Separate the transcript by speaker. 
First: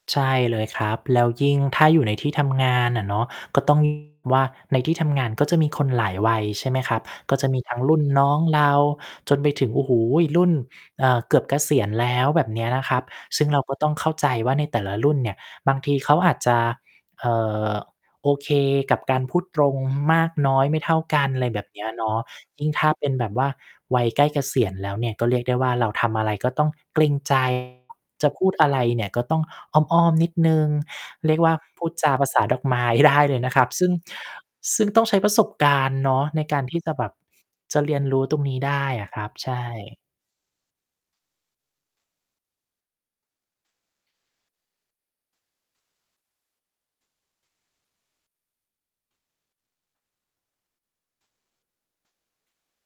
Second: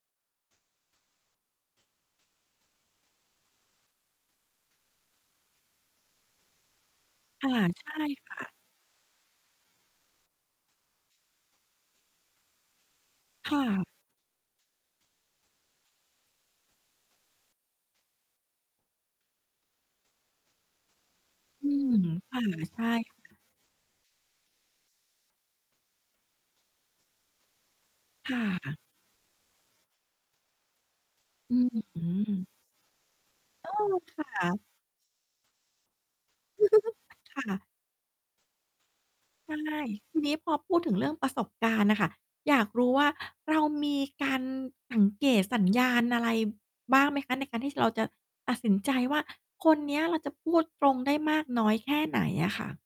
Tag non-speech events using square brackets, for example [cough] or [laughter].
Speaker 1: ใช่เลยครับ แล้วยิ่งถ้าอยู่ในที่ทำงานน่ะเนาะ ก็ ต้อง ว่า ในที่ทำงานก็จะมีคนหลายวัย ใช่ไหมครับ ก็จ
Speaker 2: ค
Speaker 1: ะ
Speaker 2: ่ะ
Speaker 1: มีทั้ง
Speaker 2: ใช
Speaker 1: ร
Speaker 2: ่
Speaker 1: ุ่นน
Speaker 2: ค
Speaker 1: ้อ
Speaker 2: ่
Speaker 1: ง
Speaker 2: ะ
Speaker 1: เราจนไปถึง โอ้โฮ รุ่น เอ่อ เกือบเกษียณแล้ว แบบเนี้ยนะครับ ซึ่ง
Speaker 2: ค
Speaker 1: เร
Speaker 2: ่
Speaker 1: าก็
Speaker 2: ะ
Speaker 1: ต้องเข้าใจว่าในแต่ละรุ่นเนี่ย บางทีเขาอาจจะ เอ่อ โอเคกับการพูดตรงมากน้อยไม่เท่ากัน อะไรแบ
Speaker 2: อ
Speaker 1: บ
Speaker 2: ื
Speaker 1: เนี้ย
Speaker 2: ม
Speaker 1: เนาะ
Speaker 2: ค่ะ
Speaker 1: ยิ่ง
Speaker 2: ใช
Speaker 1: ถ้าเป็
Speaker 2: ่
Speaker 1: นแบบว่าวัยใกล้เกษียณแล้วเนี่ย ก็เรียกได้ว่า เราทำอะไร ก็ต้องเกรง ใจ จะ
Speaker 2: ค่
Speaker 1: พูดอะ
Speaker 2: ะ
Speaker 1: ไรเนี่ย ก็ต้องอ้อม ๆ นิดหนึ่ง เรียกว
Speaker 2: อ
Speaker 1: ่า
Speaker 2: ื้อ
Speaker 1: พูด
Speaker 2: ฮื
Speaker 1: จาภาษา
Speaker 2: อ
Speaker 1: ดอกไม้ ได้ เลยนะคร
Speaker 2: โ
Speaker 1: ั
Speaker 2: อ
Speaker 1: บ
Speaker 2: ้
Speaker 1: ซึ่ง
Speaker 2: ค่ะ
Speaker 1: ซึ่งต้องใช้ประสบการณ์เนาะในการที่จะแบบ
Speaker 2: [chuckles] ค่ะ
Speaker 1: จะเรียนรู้ตรงนี้ได้อะครับ ใช
Speaker 2: ใช่
Speaker 1: ่
Speaker 2: ทีนี้พอพูดถึงเรื่องประสบการณ์น่ะค่ะ อยากรู้ว่า เรามีการสังเกตสัญญาณอะไรบ้างไหมคะ ในการที่จะ เราจะตัดสินใจว่า คนเนี้ยเราจะพูดตรงได้มากน้อยแค่ไหนอะค่ะ?